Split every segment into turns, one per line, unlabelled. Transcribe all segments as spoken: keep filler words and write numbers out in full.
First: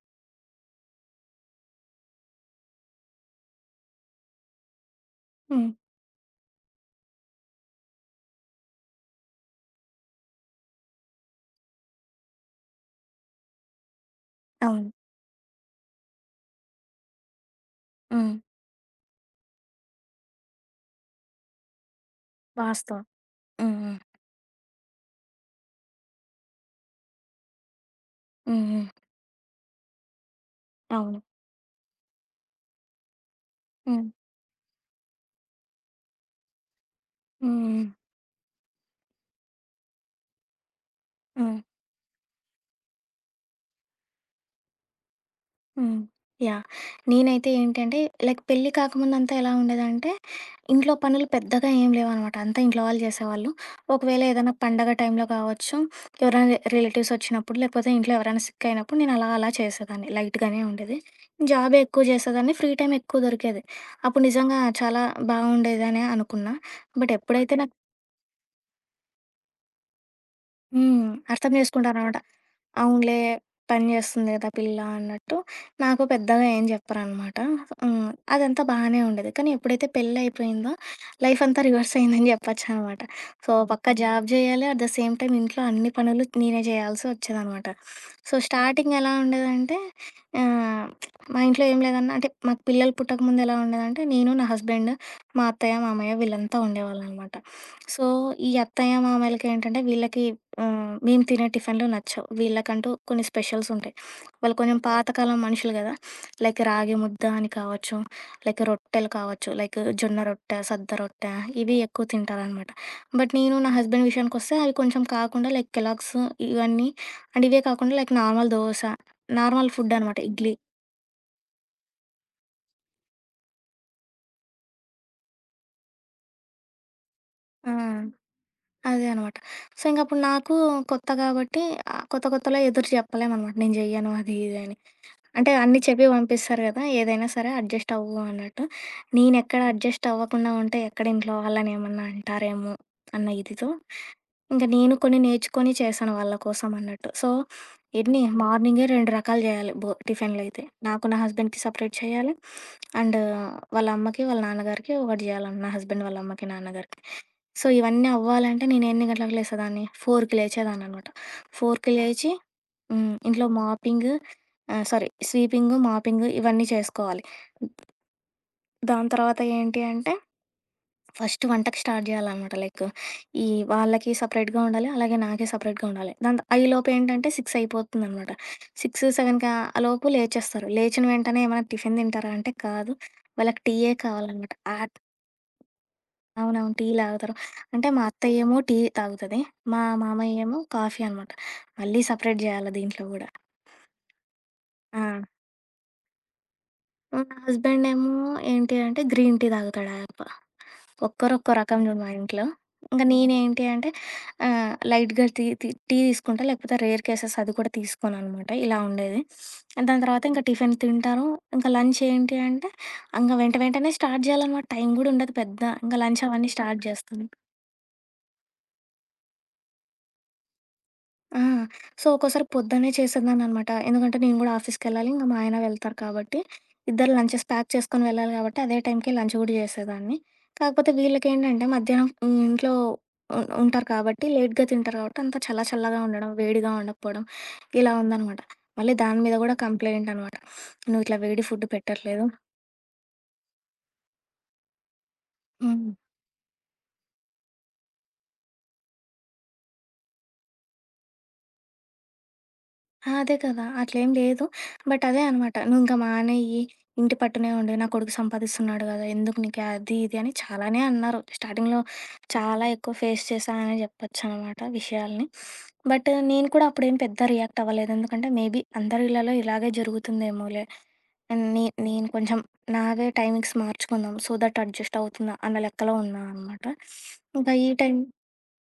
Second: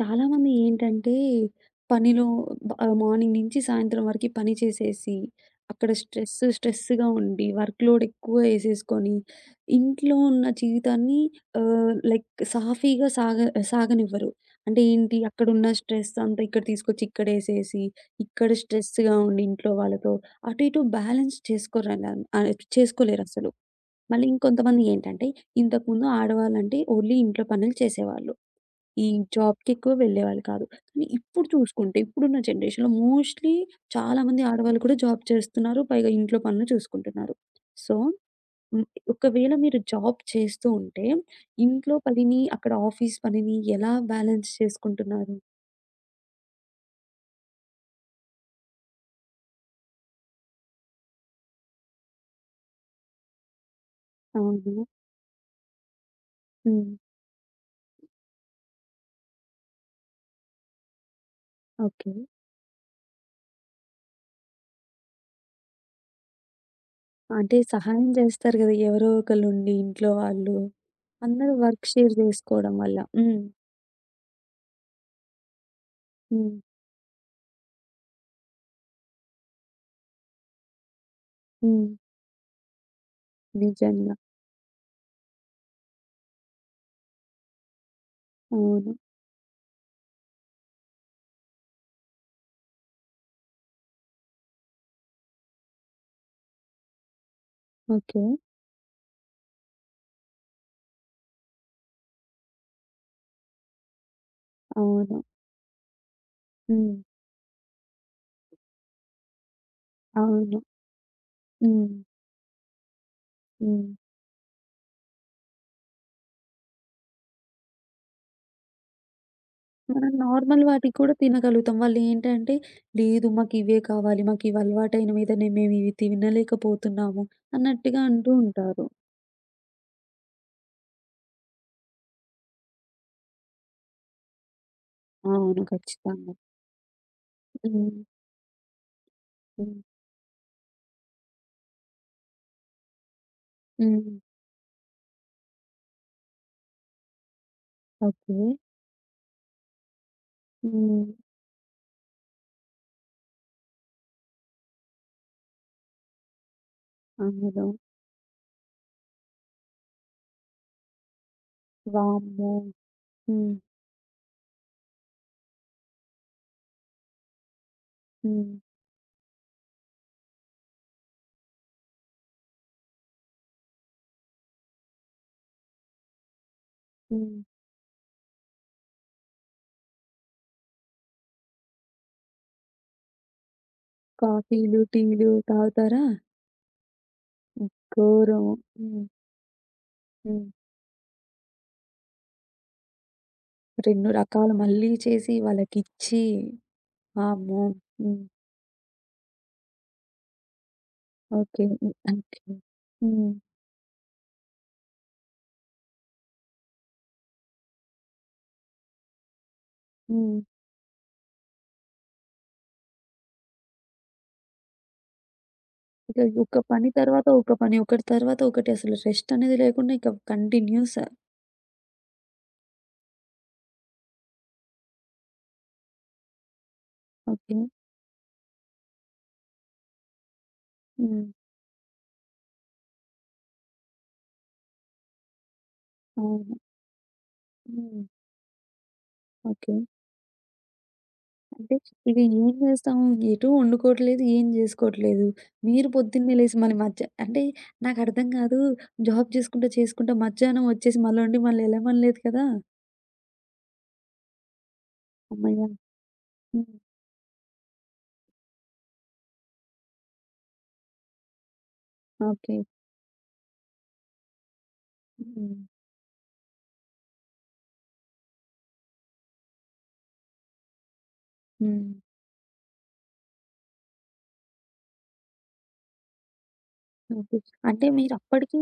చాలామంది ఏంటంటే, పనిలో బ మార్నింగ్ నుంచి సాయంత్రం వరకి పని చేసేసి,
హ్మ్.
అక్కడ స్ట్రెస్ స్ట్రెస్‌గా ఉండి, వర్క్ లోడ్ ఎక్కువ ఏసేసుకొని, ఇంట్లో ఉన్న జీవితాన్ని ఆహ్, లైక్ సాఫీగా సాగ సాగనివ్వరు. అంటే
అవును.
ఏంటి, అక్కడున్న స్ట్రెస్ అంతా ఇక్కడ తీసుకొచ్చి ఇక్కడేసేసి,
హ్మ్.
ఇక్కడ స్ట్రెస్‌గా ఉండి ఇంట్లో వాళ్ళతో, అటు ఇటు బ్యాలెన్స్ చేసుకోరలా ఆహ్,
వాస్తవం.
చేసుకోలేరసలు.
హ్మ్. హ్మ్.
మళ్ళీ ఇంకొంతమంది ఏంటంటే, ఇంతకుముందు ఆడవాళ్ళంటే ఓన్లీ ఇంట్లో పనులు చేసేవాళ్ళు.
హ్మ్. హ్మ్.
ఈ జాబ్‌కి ఎక్కువ వెళ్ళేవాళ్ళు కాదు. కానీ
అవును.
ఇప్పుడు చూసుకుంటే ఇప్పుడున్న జనరేషన్‌లో మోస్ట్‌లీ
హ్మ్.
చాలామంది ఆడవాళ్ళు కూడా జాబ్ చేస్తున్నారు. పైగా ఇంట్లో పనులు చూసుకుంటున్నారు.
హ్మ్.
సో, హ్మ్. ఒకవేళ మీరు జాబ్ చేస్తూ ఉంటే
హ్మ్.
ఇంట్లో పనిని, అక్కడ ఆఫీస్ పనిని ఎలా బ్యాలెన్స్ చేసుకుంటున్నారు?
హ్మ్. యాహ్! నేనైతే ఏంటంటే లైక్ పెళ్లి కాకముందంతా ఎలా ఉండేదంటే, ఇంట్లో పనులు పెద్దగా ఏం లేవనమాట. అంతా ఇంట్లో వాళ్ళు చేసేవాళ్ళు. ఒకవేళ ఏదైనా
అవును.
పండగ టైంలో కావచ్చు, ఎవరైనా
హ్మ్.
రిలేటివ్స్ వచ్చినప్పుడు, లేకపోతే ఇంట్లో ఎవరైనా సిక్ అయినప్పుడు నేను అలా అలా చేసేదాన్ని. లైట్‌గానే ఉండేది. జాబే ఎక్కువ
ఓకే.
చేసేదాన్ని. ఫ్రీ టైమ్ ఎక్కువ దొరికేది. అప్పుడు నిజంగా చాలా బాగుండేదనే అనుకున్నా. బట్ ఎప్పుడైతే
అంటే
నాకు
సహాయం చేస్తారు గదా! ఎవరో ఒకళ్ళుండి ఇంట్లో వాళ్ళు.
హ్మ్. అర్థం
అందరూ వర్క్ షేర్
చేసుకుంటారనమాట.
చేసుకోవడం వల్ల.
అవునులే
హ్మ్.
పని చేస్తుంది కదా పిల్ల అన్నట్టు. నాకు పెద్దగా
హ్మ్.
ఏం చెప్పరనమాట. హ్మ్. అదంతా బానే ఉండేది. కానీ ఎప్పుడైతే పెళ్ళయిపోయిందో లైఫ్ అంతా
హ్మ్.
రివర్స్ అయిందని చెప్పొచ్చనమాట. సో, ఓ పక్క
నిజంగా.
జాబ్ జేయాలి. అట్ ద సేమ్ టైమ్ ఇంట్లో అన్ని పనులు నేనే జేయాల్సి వచ్చేదనమాట. సో,
అవును.
స్టార్టింగ్ ఎలా ఉండేదంటే ఆహ్, మా ఇంట్లో ఏం లేదన్నా అంటే మాకు పిల్లలు పుట్టకముందు ఎలా ఉండేదంటే నేను, నా హస్బెండ్, మా అత్తయ్య, మామయ్య వీళ్ళంతా ఉండేవాళ్ళనమాట. So,
okay.
ఈ అత్తయ్య, మామయ్యలకేంటంటే వీళ్ళకి హ్మ్, మేము తినే టిఫిన్‌లు నచ్చవు. వీళ్ళకంటూ కొన్ని స్పెషల్స్ ఉంటాయి. వాళ్ళు కొంచెం
అవును.
పాతకాలం మనుషులు గదా! లైక్
హ్మ్.
రాగి ముద్ద అని కావచ్చు, లైక్ రొట్టెలు కావచ్చు, లైక్ జొన్న రొట్టె,
అవును.
సద్ద రొట్టె ఇవి
హ్మ్.
ఎక్కువ తింటారనమాట. బట్ నేను నా
హ్మ్.
హస్బెండ్ విషయానికొస్తే అవి కొంచెం కాకుండా లైక్ కెలాగ్స్ ఇవన్నీ అండ్ ఇవే కాకుండా like normal dosa, normal food
మనం
అనమాట. ఇడ్లీ.
నార్మల్ వాటికి కూడా తినగలుగుతాం. వాళ్ళేంటంటే, లేదు మాకివే కావాలి, మాకివలవాటైన మీదనే మేమివి తినలేకపోతున్నాము
ఆ!
అన్నట్టుగా అంటూ ఉంటారు.
అదే అనమాట. సో, ఇంకప్పుడు నాకు కొత్త కాబట్టి ఆహ్, కొత్త కొత్తలో ఎదురు చెప్పలేమనమాట. నేను జెయ్యను అది ఇది అని. అంటే
అవును.
అన్నీ చెప్పి
ఖచ్చితంగా.
పంపిస్తారు గదా! ఏదైనా సరే
హ్మ్.
అడ్జస్ట్ అవ్వు అన్నట్టు. నేనెక్కడ
హ్మ్.
అడ్జస్ట్ అవ్వకుండా ఉంటే ఎక్కడ ఇంట్లో వాళ్ళనేమన్నా అంటారేమో అన్న ఇదితో,
హ్మ్.
ఇంక నేను కొన్ని నేర్చుకొని చేశాను వాళ్ళ కోసం అన్నట్టు. సో, ఎన్ని
ఓకే.
మార్నింగే రెండు రకాలు జేయాలి భో టిఫిన్‌లయితే. నాకు,
హ్మ్.
నా హస్బెండ్‌కి సెపరేట్ చేయాలి. అండ్ వాళ్ళ అమ్మకి, వాళ్ళ నాన్నగారికి ఒకటి జేయాలన్న నా హస్బెండ్ వాళ్ళ అమ్మకి, నాన్నగారికి. సో,
అవును.
ఇవన్నీ అవ్వాలంటే నేను ఎన్ని గంటలకు లేసేదాన్ని, నాలుగుకి లేచేదాన్ననమాట. నాలుగుకి లేచి
వామ్మో!
హ్మ్, ఇంట్లో
హ్మ్.
మాపింగ్ ఆహ్, సారీ స్వీపింగు, మాపింగు ఇవన్నీ చేసుకోవాలి.
హ్మ్.
దాని తర్వాత ఏంటి అంటే ఫస్ట్ వంటకి స్టార్ట్ జేయాలనమాట. లైక్ ఈ వాళ్ళకి సెపరేట్‌గా ఉండాలి. అలాగే నాకే సెపరేట్‌గా ఉండాలి. దాన్ ఈలోపు ఏంటంటే
హ్మ్.
ఆరు అయిపోతుందనమాట. ఆరు, ఏడు ఆలోపు లేచేస్తారు. లేచిన వెంటనే ఏమైనా టిఫిన్ తింటారా అంటే కాదు. వాళ్ళకి టీయే కావాలనమాట.
కాఫీలు,
ఆహ్,
టీలు తాగుతారా?
అవునవును. టీ తాగుతారు.
హ్మ్.
అంటే మా
ఘోరం.
అత్తయ్యేమో టీ
హ్మ్.
తాగుతది. మా
హ్మ్.
మామయ్యేమో కాఫీ అనమాట. మళ్ళీ సెపరేట్ జేయాలి దీంట్లో గూడా.
రెండు రకాలు మళ్ళీ
ఆ!
చేసి వాళ్ళకిచ్చి
మా
వామ్మో!
హస్బెండ్ ఏమో
హ్మ్.
ఏంటి అంటే గ్రీన్ టీ తాగుతాడు. ఆయప్ప. ఒక్కరు ఒక్కో
ఓకే.
రకం
హ్మ్.
చూడు మా
ఓకే.
ఇంట్లో. ఇంక
హ్మ్.
నేనేంటి అంటే ఆహ్, లైట్‌గా టీ టీ టీ తీసుకుంటా. లేకపోతే రేర్ కేసెస్ అది కూడా తీసుకోననమాట. ఇలా ఉండేది. దాని తర్వాత
హ్మ్.
ఇంకా టిఫిన్ తింటాను. ఇంకా లంచ్ ఏంటి అంటే ఇంక వెంట వెంటనే స్టార్ట్ చేయాలనమాట. టైం కూడా ఉండదు పెద్ద. ఇంక
ఇక
లంచ్ అవన్నీ
ఒక
స్టార్ట్
పని
చేస్తాను.
తర్వాత ఒక పని, ఒకటి తర్వాత ఒకటి అసలు రెస్ట్ అనేది లేకుండా ఇక కంటిన్యూస్.
ఆ! సో, ఒక్కోసారి పొద్దున్నే చేసేదాన్ననమాట. ఎందుకంటే నేను గూడా ఆఫీస్‌కెళ్ళాలి. ఇంక మా ఆయన వెళ్తారు కాబట్టి, ఇద్దరు లంచెస్
ఓకే.
ప్యాక్ చేసుకొని వెళ్ళాలి కాబట్టి, అదే టైంకి లంచ్ గూడా చేసేదాన్ని. కాకపోతే
హ్మ్.
వీళ్ళకేంటంటే మధ్యాహ్నం హ్మ్, ఇంట్లో ఉం ఉంటారు కాబట్టి, లేట్‌గా తింటారు కాబట్టి, అంతా చల్ల చల్లగా ఉండడం,
అవును.
వేడిగా ఉండకపోవడం ఇలా
హ్మ్.
ఉందనమాట. మళ్ళీ దాని మీద గూడా
ఓకే.
కంప్లెయింట్ అనమాట. "నువ్వు ఇట్లా వేడి ఫుడ్
అంటే ఇక
పెట్టట్లేదు."
ఏం చేస్తాము? ఎటూ వండుకోవట్లేదు, ఏం చేసుకోవట్లేదు. మీరు
హ్మ్.
పొద్దున్నే లేసి మళ్ళీ మధ్య అంటే నాకు అర్థం కాదు. జాబ్ చేసుకుంటా, చేసుకుంటా మధ్యాహ్నం వచ్చేసి మళ్ళొండి మళ్ళీ ఎళ్ళమనలేదు కదా!
ఆ! అదే కదా! అట్లేం లేదు. బట్ అదే అనమాట.
అమ్మయ్య!
"నువ్వింక మానేయి,
హ్మ్.
ఇంటి పట్టునే ఉండు. నా కొడుకు సంపాదిస్తున్నాడు గదా! ఎందుకు నీకు అది, ఇది" అని చాలానే అన్నారు. స్టార్టింగ్‌లో
ఓకే.
చాలా ఎక్కువ ఫేస్ చేశా అనే చెప్పొచ్చనమాట విషయాల్ని.
హ్మ్.
బట్ నేను కూడా అప్పుడేం పెద్ద రియాక్ట్ అవ్వలేదు. ఎందుకంటే మేబీ అందరి ఇళ్లలో ఇలాగే జరుగుతుందేమోలే. అండ్ నే
హ్మ్.
నేను కొంచెం నావే టైమింగ్స్ మార్చుకుందాం. సో దట్ అడ్జస్ట్ అవుతున్నా అన్న లెక్కలో ఉన్నా అనమాట.
ఓకే.
ఇంకా ఈ
అంటే
టైం
మీరప్పడికి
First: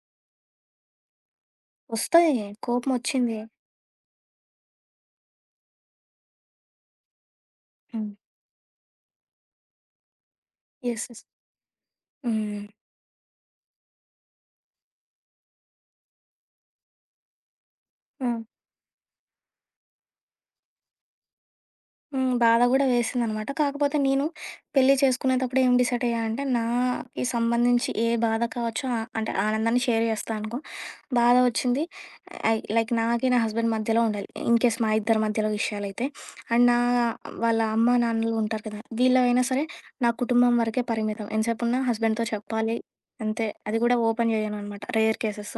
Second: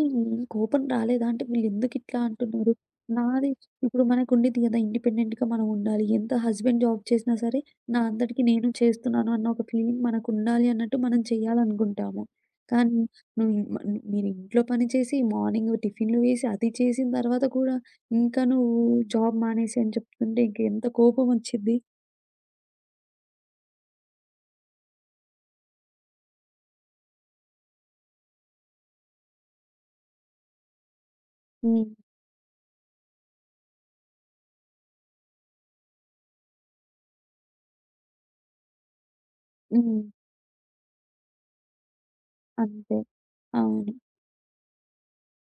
కోపం రాలేదా? అంటే వీళ్ళెందుకిట్లా
వస్తాయి
అంటున్నారు?
కోపమొచ్చింది.
నాది ఇప్పుడు మనకుండిద్ది గదా! ఇండిపెండెంట్‌గా మనం ఉండాలి. ఎంత హస్బెండ్ జాబ్ చేసినా సరే, నా
హ్మ్.
అంతటికి నేను చేస్తున్నాను అన్న ఒక ఫీలింగ్ మనకుండాలి అన్నట్టు
యెస్.
మనం
యెస్.
చెయ్యాలనుకుంటాము.
హ్మ్. హ్మ్.
కానీ నువ్వు ఇ మ ను- మీరు ఇంట్లో పని చేసి, మార్నింగ్ టిఫిన్‌లు వేసి, అది చేసిన తర్వాత కూడా
ఆ!
ఇంకా నువ్వు జాబ్ మానేసేయి అని చెప్తుంటే ఇంకెంత కోపమొచ్చిద్ది.
హ్మ్. బాధ గూడా వేసిందనమాట. కాకపోతే నేను పెళ్లి చేసుకునేటప్పుడు ఏం డిసైడ్ అయ్యా అంటే, నాకి సంబంధించి ఏ బాధ కావచ్చు ఆహ్, అంటే ఆనందాన్ని షేర్ చేస్తా అనుకో. బాధ
హ్మ్.
వచ్చింది ఐ లైక్ నాకి, నా హస్బెండ్ మధ్యలో ఉండాలి. ఇన్‌కేస్ మా ఇద్దరి మధ్యలో విషయాలైతే. అండ్ నా వాళ్ళ అమ్మ, నాన్నలు ఉంటారు కదా! వీళ్ళవైనా సరే
హ్మ్.
నా కుటుంబం వరకే పరిమితం. ఎంతసేపున్నా హస్బెండ్‌తో చెప్పాలి
అంతే.
అంతే. అది
అవును.
గూడా ఓపెన్ జేయననమాట. Rare cases.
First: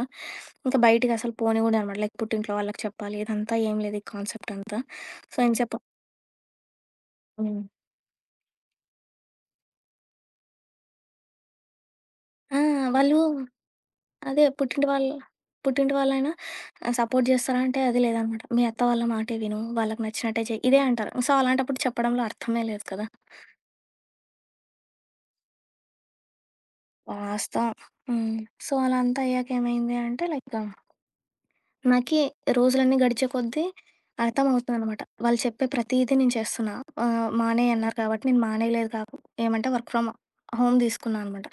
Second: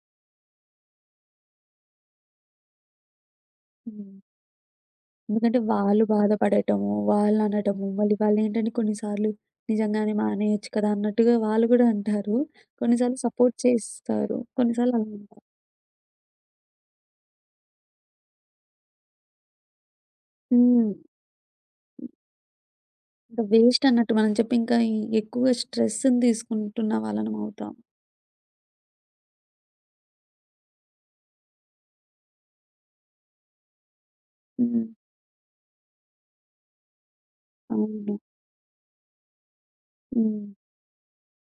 ఇంకా బయటికసలు పోనివ్వననమాట. లైక్ పుట్టింట్లో వాళ్ళకి చెప్పాలి. ఇదంతా ఏం లేదు ఈ
హ్మ్.
కాన్సెప్ట్ అంతా. సో,
ఎందుకంటే
ఎంతసేపు
వాళ్ళు బాధపడటము,
హ్మ్.
వాళ్ళనటము, మళ్ళీ వాళ్ళేంటంటే కొన్నిసార్లు నిజంగానే మానేయొచ్చు కదా! అన్నట్టుగా వాళ్ళు గూడా అంటారు.
ఆ!
కొన్నిసార్లు
వాళ్ళు
సపోర్ట్ చేస్తారు.
అదే పుట్టింటి
కొన్నిసార్లు అలా
వాళ్ళు పుట్టింటి వాళ్ళైనా ఆహ్, సపోర్ట్ చేస్తారా అంటే, అది లేదనమాట. మీ అత్త వాళ్ళ మాటే విను, వాళ్ళకి నచ్చినట్టే చెయి. ఇదే
హ్మ్.
అంటారు. సో, అలాంటప్పుడు చెప్పడంలో అర్థమే లేదు కదా!
ఇంక వేస్ట్ అన్నట్టు మనం చెప్పి ఇంకా ఈ- ఎక్కువగా స్ట్రెస్‌ని తీసుకుంటున్న వాళ్ళలం అవుతాం.
వాస్తవం. హ్మ్. సో, అలా అంతా అయ్యాక ఏమైంది అంటే లైక్ నాకి రోజులన్నీ గడిచే కొద్దీ
హ్మ్.
అర్థమవుతుందనమాట. వాళ్ళు చెప్పే ప్రతీదీ నేను చేస్తున్నా. ఆహ్, మానేయి అన్నారు
అవును.
కాబట్టి నేను మానేయలేదు కాకు ఏమంటే వర్క్ ఫ్రమ్
హ్మ్.
హోమ్ తీసుకున్నా అనమాట.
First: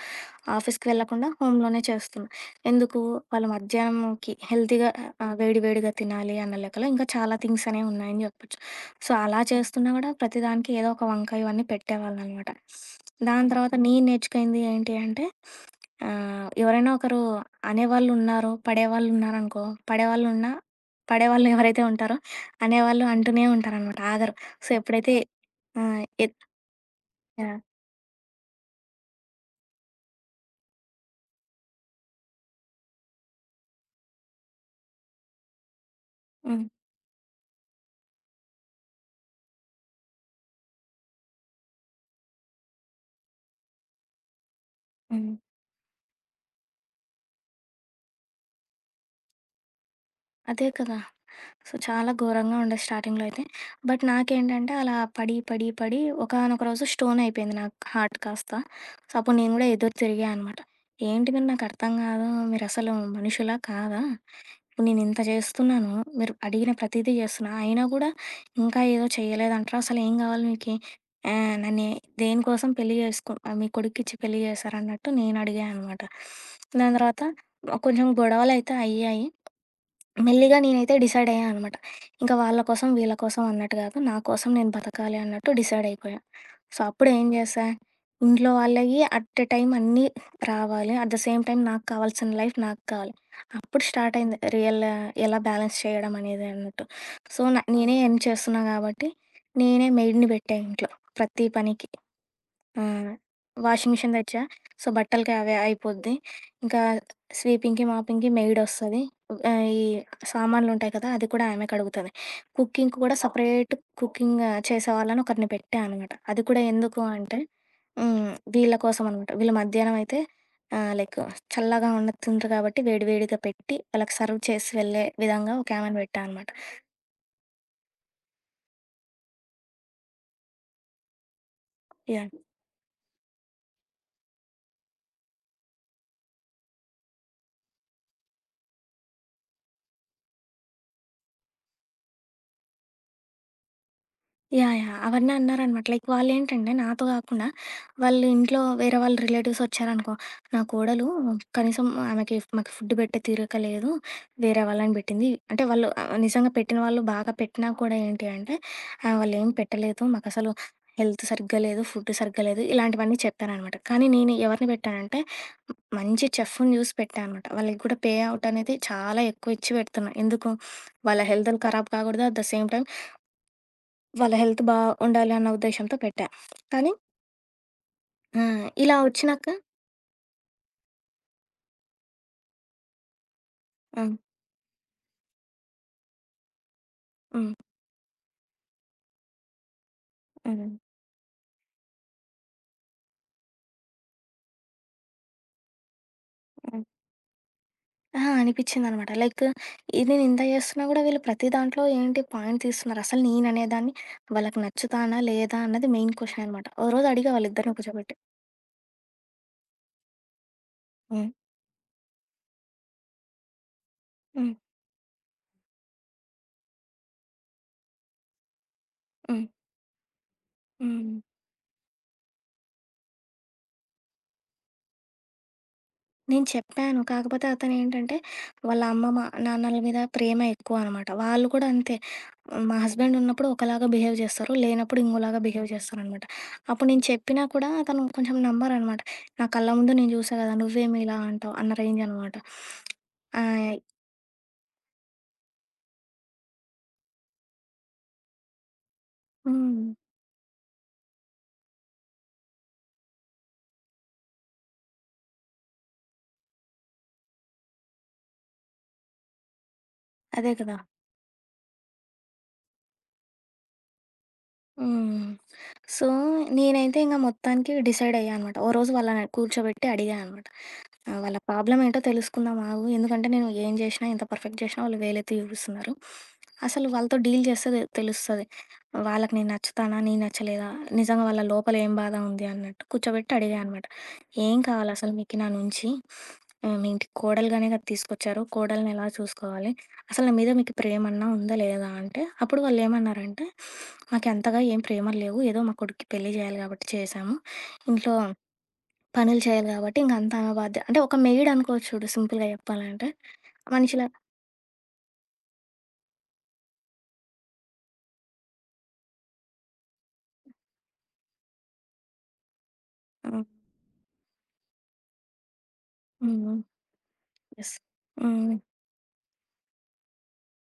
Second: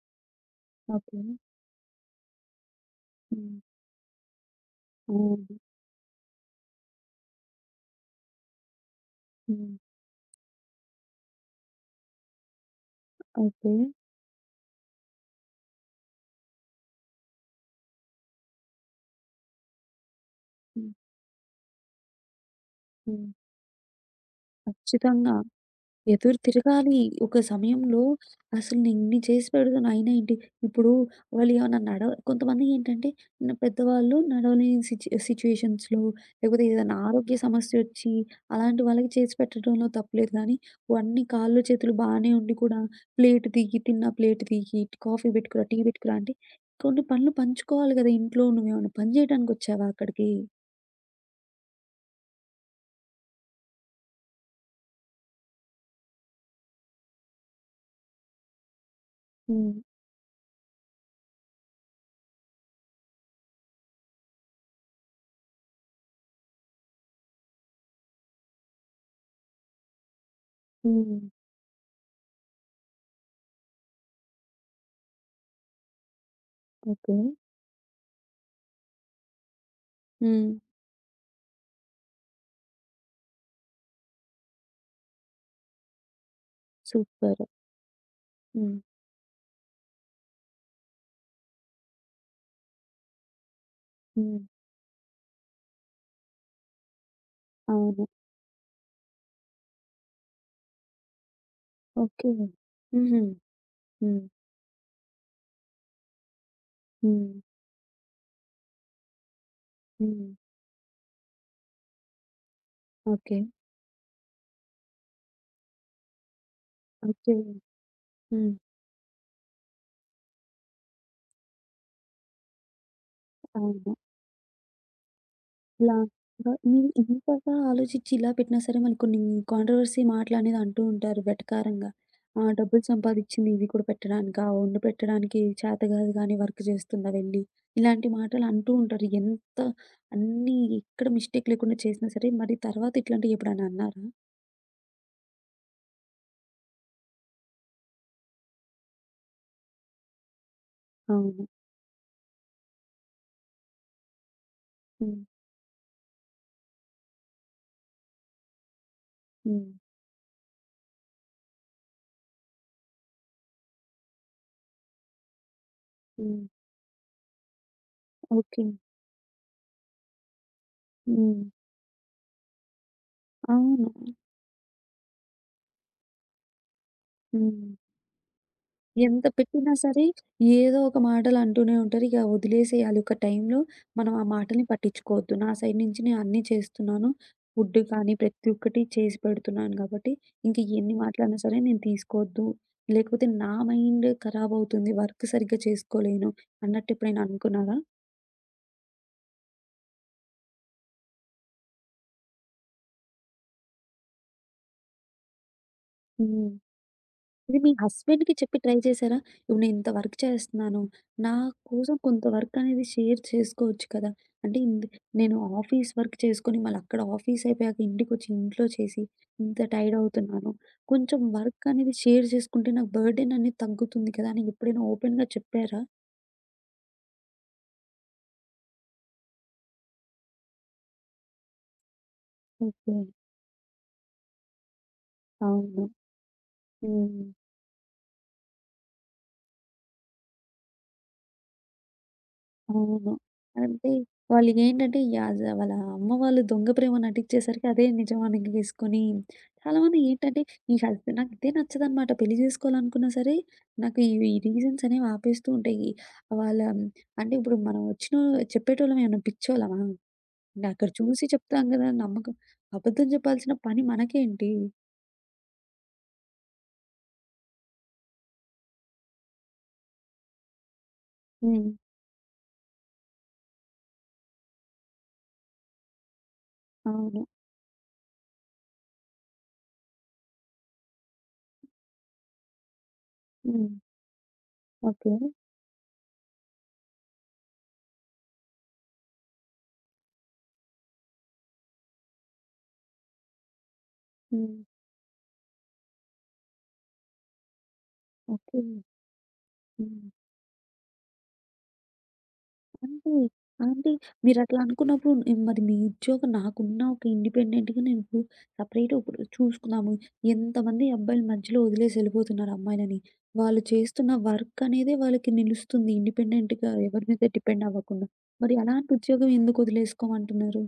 ఆఫీస్‌కి
ఓకే.
వెళ్ళకుండా హోమ్‌లోనే చేస్తున్నా. ఎందుకు వాళ్ళు
హ్మ్.
మధ్యాహ్నంకి హెల్తీగా ఆహ్,
అవును.
వేడి వేడిగా తినాలి అన్న లెక్కలో ఇంకా చాలా థింగ్స్ అనేవి ఉన్నాయని చెప్పొచ్చు. సో, అలా
హ్మ్.
చేస్తున్నా కూడా ప్రతిదానికి ఏదో ఒక వంక ఇవన్నీ పెట్టేవాళ్ళనమాట. దాని
ఓకే.
తర్వాత నేను నేర్చుకుంది ఏంటి అంటే ఆహ్, ఎవరైనా ఒకరు అనేవాళ్ళున్నారు, పడేవాళ్ళున్నారనుకో, పడేవాళ్ళున్నా పడేవాళ్ళు ఉన్నా
హ్మ్.
పడేవాళ్ళు ఎవరైతే ఉంటారో అనేవాళ్ళు
హ్మ్.
అంటూనే ఉంటారనమాట. ఆగరు. సో, ఎప్పుడైతే
ఖచ్చితంగా.
ఆహ్, ఎత్
ఎదురు తిరగాలి. ఒక
యాహ్!
సమయంలో అసలు నేనిన్ని చేసి పెడుతున్నా అయినా ఏంటి, ఇప్పుడు వాళ్ళు ఏమన్నా నడవ కొంతమంది ఏంటంటే న పెద్దవాళ్ళు నడవలేని సిట్యు సిట్యుయేషన్స్‌లో
హ్మ్.
లేకపోతే ఏదైనా ఆరోగ్య సమస్యొచ్చి అలాంటి వాళ్ళకి చేసి పెట్టడంలో తప్పులేదు గానీ, అన్ని కాళ్ళు, చేతులు బానే ఉండి కూడా ప్లేట్ తీయి, తిన్నా ప్లేట్ తీయి, కాఫీ
హ్మ్.
పెట్టుకురా, టీ పెట్టుకురా అంటే కొన్ని పనులు పంచుకోవాలి గదా! ఇంట్లో నువ్వేమన్నా పని జేయడానికొచ్చావా అక్కడికి?
అదే కదా! సో, చాలా ఘోరంగా ఉండేది స్టార్టింగ్‌లో అయితే. బట్ నాకేంటంటే అలా పడి, పడి, పడి ఒకానొక రోజు స్టోన్ అయిపోయింది నాకు హార్ట్ కాస్త. సో, అప్పుడు నేను గూడా
హ్మ్.
ఎదురు తిరిగా అనమాట. ఏంటి మీరు నాకర్థం గాదు. మీరసలు మనుషులా కాదా? ఇప్పుడు నేను ఇంత చేస్తున్నాను. మీరు అడిగిన ప్రతీదీ చేస్తున్నా. అయినా గూడా ఇంకా ఏదో చేయలేదంటారు. అసలు ఏం గావాలి మీకి?
హ్మ్.
ఆహ్, నన్నే దేనికోసం పెళ్లి చేసుకో ఆహ్, మీ కొడుకిచ్చి పెళ్లి చేశారన్నట్టు నేను అడిగా అనమాట. దాని
ఓకే.
తర్వాత కొంచెం గొడవలైతే అయ్యాయి.
హ్మ్.
మెల్లిగా నేనైతే డిసైడ్ అయ్యా అనమాట. ఇంకా వాళ్ళ కోసం, వీళ్ళ కోసం అన్నట్టు గాదు. నా కోసం నేను బతకాలి అన్నట్టు డిసైడ్ అయిపోయా. సో, అప్పుడు ఏం
సూపర్.
చేశా, ఇంట్లో
హ్మ్.
వాళ్ళయి అట్ ఎ టైమ్ అన్నీ రావాలి. అట్ ద సేమ్ టైమ్ నాకు కావాల్సిన లైఫ్ నాకు కావాలి. అప్పుడు స్టార్ట్
హ్మ్.
అయింది రియల్ ఎలా బ్యాలెన్స్ చేయడం అనేది అన్నట్టు. సో, న నేనే
అవును.
ఎర్న్ చేస్తున్నా గాబట్టి, నేనే మెయిడ్‌ని పెట్టా ఇంట్లో ప్రతి పనికి.
ఓకే.
ఆ!
హుహు.
వాషింగ్ మిషన్
హ్మ్.
తెచ్చా. సో, బట్టలకి అవే అయిపోద్ది. ఇంకా
హ్మ్.
స్వీపింగ్‌కి, మాపింగ్‌కి మెయిడొస్తది. ఆహ్, ఈ
హ్మ్.
సామాన్లుంటాయి కదా! అది కూడా ఆమె కడుగుతది. కుకింగ్‌కి కూడా
ఓకే.
సెపరేట్ కుకింగ్ చేసేవాళ్ళని ఒకరిని పెట్టా అనమాట. అది కూడా ఎందుకు
ఓకే.
అంటే హ్మ్,
హ్మ్.
వీళ్ళ కోసం అనమాట. వీళ్ళు మధ్యాహ్నం అయితే ఆహ్, లైక్ చల్లగా ఉన్న తినరు కాబట్టి వేడి వేడిగా పెట్టి
అవును.
వాళ్ళకి సర్వ్ చేసి వెళ్ళే విధంగా
ఇలా
ఒకామెను పెట్టా అనమాట.
మీరు ఇంతగా ఆలోచించి ఇలా పెట్టినా సరే మనకు కొన్ని కాంట్రోవర్సీ మాటలనేది అంటూ ఉంటారు వెటకారంగా.
యాహ్!
ఆ! డబ్బులు సంపాదిచ్చింది ఇవి కూడా పెట్టడానికా? వండి పెట్టడానికి చేత కాదు గానీ వర్క్ చేస్తుందా వెళ్ళి? ఇలాంటి మాటలు అంటూ ఉంటారు. ఎంత అన్నీ ఎక్కడ మిస్టేక్ లేకుండా చేసినా సరే మరి తర్వాత ఇట్లాంటివి ఎప్పుడైనా అన్నారా?
యాహ్! యాహ్! అవన్నీ అన్నారనమాట. లైక్ వాళ్ళేంటంటే నాతో కాకుండా, వాళ్ళు ఇంట్లో వేరే వాళ్ళ రిలేటివ్స్ వచ్చారనుకో, నా కోడలు
అవును.
కనీసం ఆమెకి మాకు ఫుడ్ పెట్టే తీరిక లేదు, వేరే వాళ్ళని
హ్మ్.
పెట్టింది. అంటే వాళ్ళు ఆహ్, నిజంగా పెట్టిన వాళ్ళు బాగా పెట్టినా కూడా ఏంటి అంటే, ఆహ్, వాళ్ళేం
హ్మ్.
పెట్టలేదు, మాకసలు హెల్త్ సరిగ్గా లేదు, ఫుడ్ సరిగ్గా లేదు, ఇలాంటివన్నీ చెప్పాననమాట. కానీ నేను ఎవరిని పెట్టానంటే, మంచి
హ్మ్.
చెఫ్‌ని చూసి పెట్టా అనమాట. వాళ్ళకి కూడా పే ఔట్
ఓకే.
అనేది చాలా ఎక్కువ ఇచ్చి పెడుతున్నా. ఎందుకు? వాళ్ళ
హ్మ్.
హెల్తులు ఖరాబ్ కాకూడదు. అట్ ద సేమ్ టైమ్
అవును.
వాళ్ళ హెల్త్ బా ఉండాలి అన్న ఉద్దేశ్యంతో పెట్టా. కానీ
హ్మ్.
ఆ! ఇలా
ఎంత
వచ్చినాక
పెట్టినా సరే, ఏదో ఒక మాటలు అంటూనే ఉంటారు. ఇక వదిలేసేయాలి ఒక టైంలో మనం
హ్మ్.
ఆ మాటల్ని పట్టించుకోవద్దు. నా సైడ్ నుంచి నేను అన్నీ చేస్తున్నాను.
హ్మ్.
ఫుడ్ కానీ ప్రతి ఒక్కటి చేసి పెడుతున్నాను కాబట్టి, ఇంక
హ్మ్.
ఎన్ని మాటలన్నా సరే నేను తీసుకోవద్దు. లేకపోతే నా మైండ్ ఖరాబవుతుంది. వర్క్ సరిగ్గా చేసుకోలేను
హ్మ్.
అన్నట్టు ఎప్పుడైనా అనుకున్నారా?
అహా! అనిపిచ్చిందనమాట. లైక్ ఇది నేను ఇంత చేస్తున్నా కూడా వీళ్ళు ప్రతి దాంట్లో ఏంటి పాయింట్ తీస్తున్నారు. అసలు నేననేదాన్ని వాళ్ళకి నచ్చుతానా? లేదా? అన్నది మెయిన్ క్వెషన్
హ్మ్.
అనమాట. ఓ రోజు అడిగా
ఇది మీ
వాళ్ళిద్దరిని కూర్చోబెట్టి.
హస్బెండ్‌కి చెప్పి ట్రై చేశారా? ఇప్పుడు నేను ఇంత వర్క్ చేస్తున్నాను.
హ్మ్.
నా కోసం కొంత వర్క్ అనేది షేర్ చేసుకోవచ్చు కదా!
హ్మ్.
అంటే ఇంద్ నేను ఆఫీస్ వర్క్ చేసుకొని మళ్ళీ అక్కడ ఆఫీస్ అయిపోయాక ఇంటికొచ్చి ఇంట్లో చేసి
హ్మ్.
ఇంత టైర్డ్ అవుతున్నాను.
హ్మ్.
కొంచెం వర్క్ అనేది షేర్ చేసుకుంటే నాకు బర్డెన్ అనేది తగ్గుతుంది కదా! అని ఎప్పుడైనా ఓపెన్‌గా చెప్పారా?
నేను చెప్పాను. కాకపోతే అతనేంటంటే, వాళ్ళ అమ్మమ్మ, నాన్నల మీద ప్రేమ ఎక్కువనమాట. వాళ్ళు కూడా అంతే. మా
ఓకే.
హస్బెండ్ ఉన్నప్పుడు ఒకలాగా బిహేవ్ చేస్తారు. లేనప్పుడు ఇంకోలాగా బిహేవ్
అవును.
చేస్తారనమాట. అప్పుడు నేను
హ్మ్.
చెప్పినా కూడా అతను కొంచెం నమ్మరనమాట. నా కళ్ళ ముందు నేను చూసా కదా! నువ్వేమి ఇలా అంటావు? అన్న రేంజ్ అనమాట.
అవును.
ఆహ్,
అంటే వాళ్ళకేంటంటే యాజ్ వాళ్ళ అమ్మ వాళ్ళు దొంగ ప్రేమ నటించేసరికి అదే నిజమని గీసుకొని
హ్మ్.
చాలామంది ఏంటంటే ఈ హస్బె నాకు ఇదే నచ్చదనమాట. పెళ్లి చేసుకోవాలనుకున్నా సరే నాకు ఇవి ఈ రీజన్స్ అనేవి ఆపేస్తూ ఉంటాయి. వాళ్ళ అంటే ఇప్పుడు మనం వచ్చిన చెప్పేటోళ్ళం ఏమన్నా పిచ్చోళ్ళమా?
అదే
అంటే
కదా!
అక్కడ చూసి చెప్తాం కదా! నమ్మకం అబద్ధం చెప్పాల్సిన పని మనకేంటి?
హ్మ్. సో, నేనైతే ఇంక మొత్తానికి డిసైడ్ అయ్యా అనమాట. ఓ రోజు వాళ్ళని కూర్చోబెట్టి అడిగా అనమాట. ఆ! వాళ్ళ
హ్మ్.
ప్రాబ్లమ్ ఏంటో తెలుసుకుందాం ఆగు. ఎందుకంటే నేను ఏం జేషినా, ఎంత పర్ఫెక్ట్ జేషినా వాళ్ళు వేలెత్తి చూపిస్తున్నారు. అసలు వాళ్ళతో
అవును.
డీల్ చేస్తే దె తెలుస్తది. వాళ్ళకి నేను నచ్చుతానా? నేను నచ్చలేదా? నిజంగా వాళ్ళ లోపల ఏం బాధ ఉంది అన్నట్టు కూర్చోబెట్టి అడిగా
హ్మ్.
అనమాట. "ఏం
ఓకే.
కావాలసలు మీకు నా నుంచి? ఆహ్, మీ ఇంటికి కోడలుగానే కదా తీసుకొచ్చారు. కోడల్ని ఎలా చూసుకోవాలి? అసలు నా మీద మీకు ప్రేమన్నా ఉందా లేదా?" అంటే అప్పుడు వాళ్ళేమన్నారంటే, "మాకు
హ్మ్.
అంతగా ఏం ప్రేమలు లేవు. ఏదో మా కొడుక్కి పెళ్లి జేయాలి కాబట్టి చేశాము. ఇంట్లో
ఓకే.
పనులు చేయాలి కాబట్టి
హ్మ్.
ఇంక అంతా ఆమె బాధ్య" అంటే ఒక మెయిడ్ అనుకోవచ్చు చూడు సింపుల్‌గా చెప్పాలంటే.
అంతే. అంటే
మనిషిలా
మీరట్లా అనుకున్నప్పుడు హ్మ్, మరి మీ ఉద్యోగం నాకున్న ఒక ఇండిపెండెంట్‌గా నేను ఇప్పుడు సెపరేట్‌గా ఇప్పుడు చూసుకున్నాము. ఎంతమంది అబ్బాయిలు మధ్యలో వదిలేసి ఎళ్ళిపోతున్నారు అమ్మాయిలని.
హ్మ్.
వాళ్ళు చేస్తున్న వర్క్ అనేదే వాళ్ళకి నిలుస్తుంది
హ్మ్. హ్మ్.
ఇండిపెండెంట్‌గా ఎవరి మీద డిపెండ్
యెస్.
అవ్వకుండా. మరి
హ్మ్.
అలాంటి ఉద్యోగం ఎందుకు వదిలేసుకోమంటున్నారు?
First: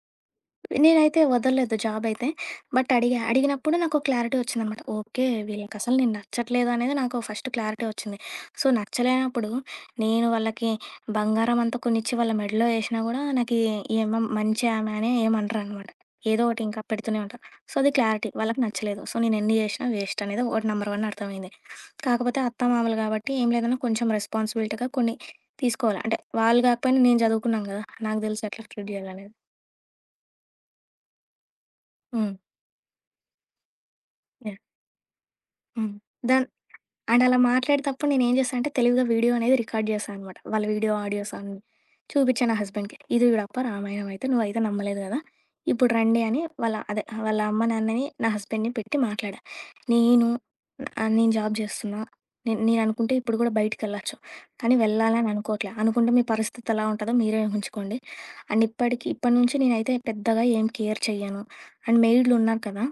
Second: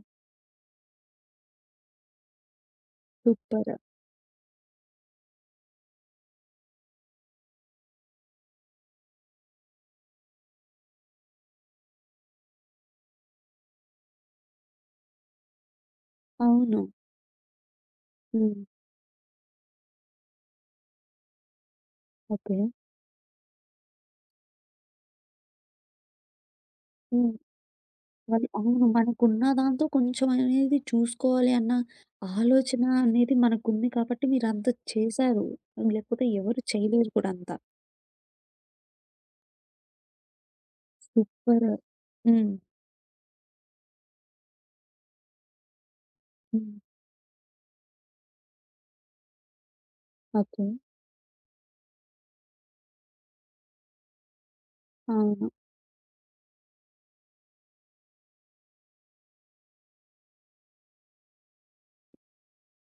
నేనైతే వదలలేదు జాబైతే. బట్ అడిగా.
సూపర్.
అడిగినప్పుడు నాకో క్లారిటీ వచ్చిందనమాట. ఓకే. వీళ్ళకసలు నేను నచ్చట్లేదు అనేది నాకు ఫస్ట్ క్లారిటీ వచ్చింది. సో, నచ్చలేనప్పుడు నేను వాళ్ళకి బంగారం అంతా కొనిచ్చి వాళ్ళ మెడలో ఏసినా గూడా నాకు ఈమె మంచి ఆమె అని ఏమి అనరనమాట. ఏదో ఒకటి
అవును.
ఇంకా పెడుతూనే ఉంటారు. సో, అది క్లారిటీ. వాళ్ళకి
హ్మ్.
నచ్చలేదు. సో, నేను ఎన్ని చేసినా వేస్ట్ అనేది ఒకటి నంబర్ వన్ అర్థమైంది. కాకపోతే
ఓకే.
అత్తమామలు కాబట్టి ఏం లేదన్నా కొంచెం రెస్పాన్సిబిలిటీగా కొన్ని తీసుకోవాలి. అంటే వాళ్ళు గాకపోయినా నేను
హ్మ్.
చదువుకున్నాను గదా! నాకు తెలుసు
వాళ్ళు
ఎట్లా
అవును.
ట్రీట్ చేయాలనేది.
మనకున్న దాంతో కొంచెం అనేది చూసుకోవాలి అన్న
హ్మ్.
ఆలోచన అనేది మనకుంది కాబట్టి
యాహ్!
మీరంత చేశారు.
హ్మ్.
లేకపోతే
దాన్
ఎవరు చేయలేరు
అండ్
కూడా
అలా
అంత.
మాట్లాడేతప్పుడు నేనేం చేశా అంటే తెలివిగా వీడియో అనేది రికార్డ్ చేశా అనమాట. వాళ్ళ వీడియో, ఆడియోస్ అన్నీ.
సూపర్.
చూపిచ్చా
హ్మ్.
నా హస్బెండ్‌కి. ఇది చూడప్పా రామాయణం అయితే నువ్వైతే నమ్మలేదు గదా! ఇప్పుడు రండి అని
హ్మ్.
వాళ్ళ అదే వాళ్ళ అమ్మ, నాన్నని, నా హస్బెండ్‌ని పెట్టి మాట్లాడా. నేను
ఓకే.
ఆహ్, నేను జాబ్ చేస్తున్నా. నేను నేననుకుంటే ఇప్పుడు గూడా బయటికెళ్ళొచ్చు. కానీ వెళ్ళాలని
అవును.
అనుకోవట్లే. అనుకుంటే మీ పరిస్థితి ఎలా ఉంటదో మీరే ఊహించుకోండి. అండ్ ఇప్పటికి ఇప్పటి నుంచి నేనైతే పెద్దగా ఏం కేర్ చెయ్యను. అండ్ మెయిడ్లున్నారు కదా!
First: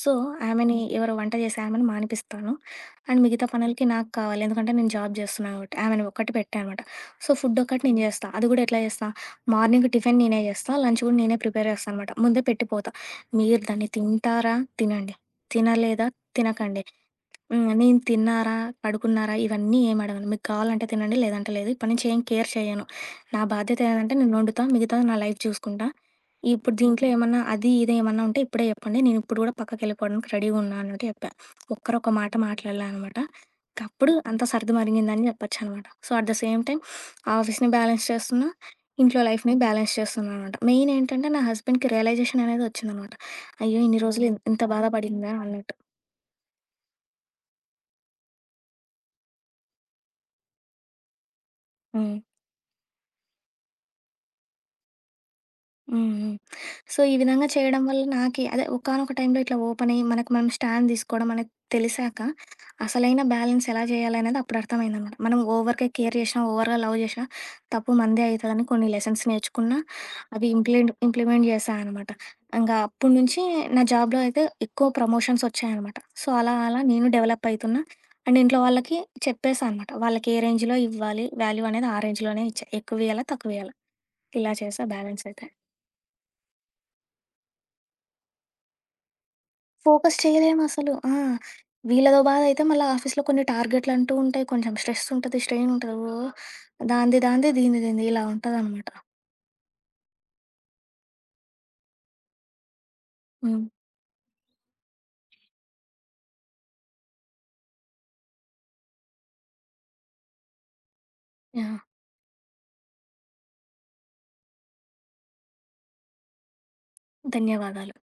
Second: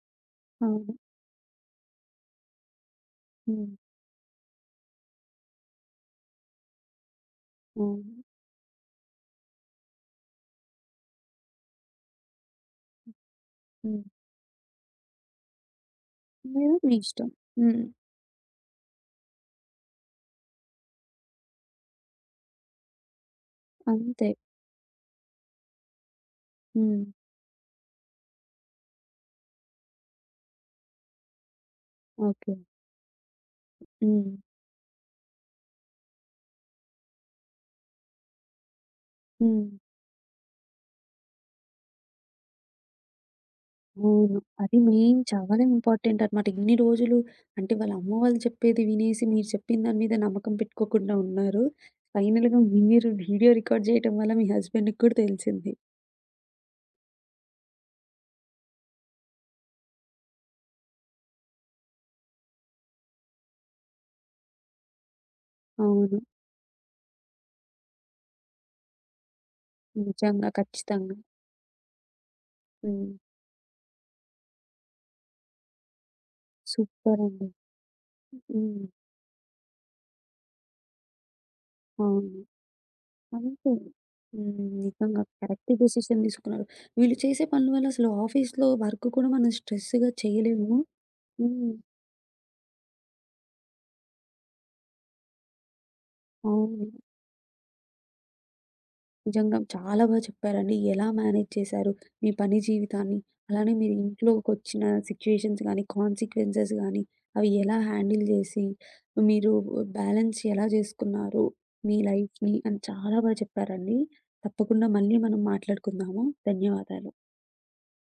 సో, ఆమెని హ్మ్,
అవును.
ఎవరో వంట చేసే ఆమెని మానిపిస్తాను. అండ్ మిగతా
హ్మ్.
పనులకి నాకు కావాలి. ఎందుకంటే నేను జాబ్ చేస్తున్నా కాబట్టి. ఆమెని ఒక్కటి పెట్టా అనమాట. సో, ఫుడ్ ఒక్కటి నేను
అవును.
చేస్తా. అది కూడా ఎట్లా చేస్తా, మార్నింగ్ టిఫిన్ నేనే చేస్తా. లంచ్ కూడా నేనే ప్రిపేర్ చేస్తా అనమాట. ముందే పెట్టిపోతా. మీరు దాన్ని
హ్మ్.
తింటారా? తినండి. తినలేదా?
లేదు
తినకండి.
మీ ఇష్టం.
హ్మ్.
హ్మ్.
నేను తిన్నారా? పడుకున్నారా? ఇవన్నీ ఏమి అడగను. మీకు కావాలంటే తినండి. లేదంటే లేదు. ఇప్పటి నుంచి ఏం కేర్ చేయను. నా బాధ్యత ఏదంటే
అంతే.
నేను వండుతా. మిగతాది నా లైఫ్ చూసుకుంటా. ఇప్పుడు
హ్మ్.
దీంట్లో ఏమన్నా అది, ఇది ఏమన్నా ఉంటే ఇప్పుడే చెప్పండి. నేను ఇప్పుడు కూడా పక్కకెళ్ళిపోవడానికి రెడీగా ఉన్నా అన్నట్టు చెప్పా. ఒక్కరు ఒక మాట
ఓకే.
మాట్లాడలే అనమాట. అప్పుడు
హ్మ్.
అంతా సర్ది మరిగిందని చెప్పొచ్చనమాట. So, at the same time ఆఫీస్‌ని బ్యాలెన్స్ చేస్తున్నా. ఇంట్లో లైఫ్‌ని
హ్మ్.
బ్యాలెన్స్ చేస్తున్నా అనమాట. మెయిన్ ఏంటంటే నా హస్బెండ్‌కి రియలైజేషన్ అనేది వచ్చిందనమాట. అయ్యో! ఇన్ని రోజులు
అవును.
ఇంత
అది
బాధ
మెయిన్
పడిందా
చాలా
అన్నట్టు.
ఇంపార్టెంట్ అన్నమాట. ఇన్ని రోజులు అంటే వాళ్ళ అమ్మ వాళ్ళు చెప్పేది వినేసి మీరు చెప్పిన దాని మీద నమ్మకం పెట్టుకోకుండా ఉన్నారు.
హ్మ్.
ఫైనల్‌గా మీరు వీడియో రికార్డ్ చేయటం వల్ల మీ హస్బెండ్‌కి కూడా తెలిసింది.
హ్మ్. హ్మ్. సో, ఈ విధంగా చేయడం వల్ల నాకి అదే ఒకానొక టైంలో ఇట్లా ఓపెన్ అయ్యి, మనకు మనం స్టాండ్ తీసుకోవడం అనేది తెలిసాక, అసలైన బ్యాలెన్స్ ఎలా చేయాలనేది అప్పుడు అర్థమైందనమాట. మనం ఓవర్‌గా కేర్
అవును.
చేషినా, ఓవర్‌గా లవ్ చేషినా తప్పు మనదే అయితదని కొన్ని లెసన్స్ నేర్చుకున్నా, అవి
నిజంగా
ఇంప్లిమెంట్
ఖచ్చితంగా.
ఇంప్లిమెంట్ చేశా అనమాట. ఇంగా
హ్మ్.
అప్పటి నుంచి నా జాబ్‌లో అయితే ఎక్కువ ప్రమోషన్స్ వచ్చాయనమాట. సో, అలా అలా నేను
సూపర్
డెవలప్
అండి.
అయితున్నా. అండ్ ఇంట్లో
హ్మ్.
వాళ్ళకి చెప్పేసా అనమాట. వాళ్ళకి ఏ రేంజ్‌లో ఇవ్వాలి, వాల్యూ అనేది ఆ
అవును.
రేంజ్‌లోనే ఇచ్చా. ఎక్కువియ్యాలా,
అంతే.
తక్కువియ్యాలా ఇలా
హ్మ్.
చేశా
నిజంగా
బ్యాలెన్స్ అయితే.
కరెక్ట్ డెసిషన్ తీసుకున్నారు. వీళ్ళు చేసే పనుల వల్ల అసలు ఆఫీస్‌లో వర్క్ కూడా మనం స్ట్రెస్‌గా
ఫోకస్
చేయలేము.
చేయలేమసలు. ఆ!
హ్మ్.
వీళ్ళదో బాధ అయితే మళ్ళా ఆఫీస్‌లో కొన్ని టార్గెట్‌లంటూ ఉంటాయి. కొంచెం స్ట్రెస్ ఉంటది. స్ట్రెయిన్ ఉంటది. ఓహ్!
అవును.
దాంది దాంది, దీంది దీంది ఇలా ఉంటదనమాట.
నిజంగా చాలా బాగా చెప్పారండి. ఎలా మేనేజ్ చేశారు మీ పని జీవితాన్ని?
హ్మ్.
అలానే మీరు ఇంట్లోకొచ్చిన సిట్యుయేషన్స్ గానీ, కాన్సిక్వెన్సెస్ గానీ, అవి ఎలా హ్యాండిల్ చేసి, మీరు బ్యాలెన్స్ ఎలా చేసుకున్నారు
యాహ్!
మీ లైఫ్‌ని అని చాలా బాగా చెప్పారండి. తప్పకుండా మళ్ళీ మనం మాట్లాడుకుందాము. ధన్యవాదాలు.
ధన్యవాదాలు.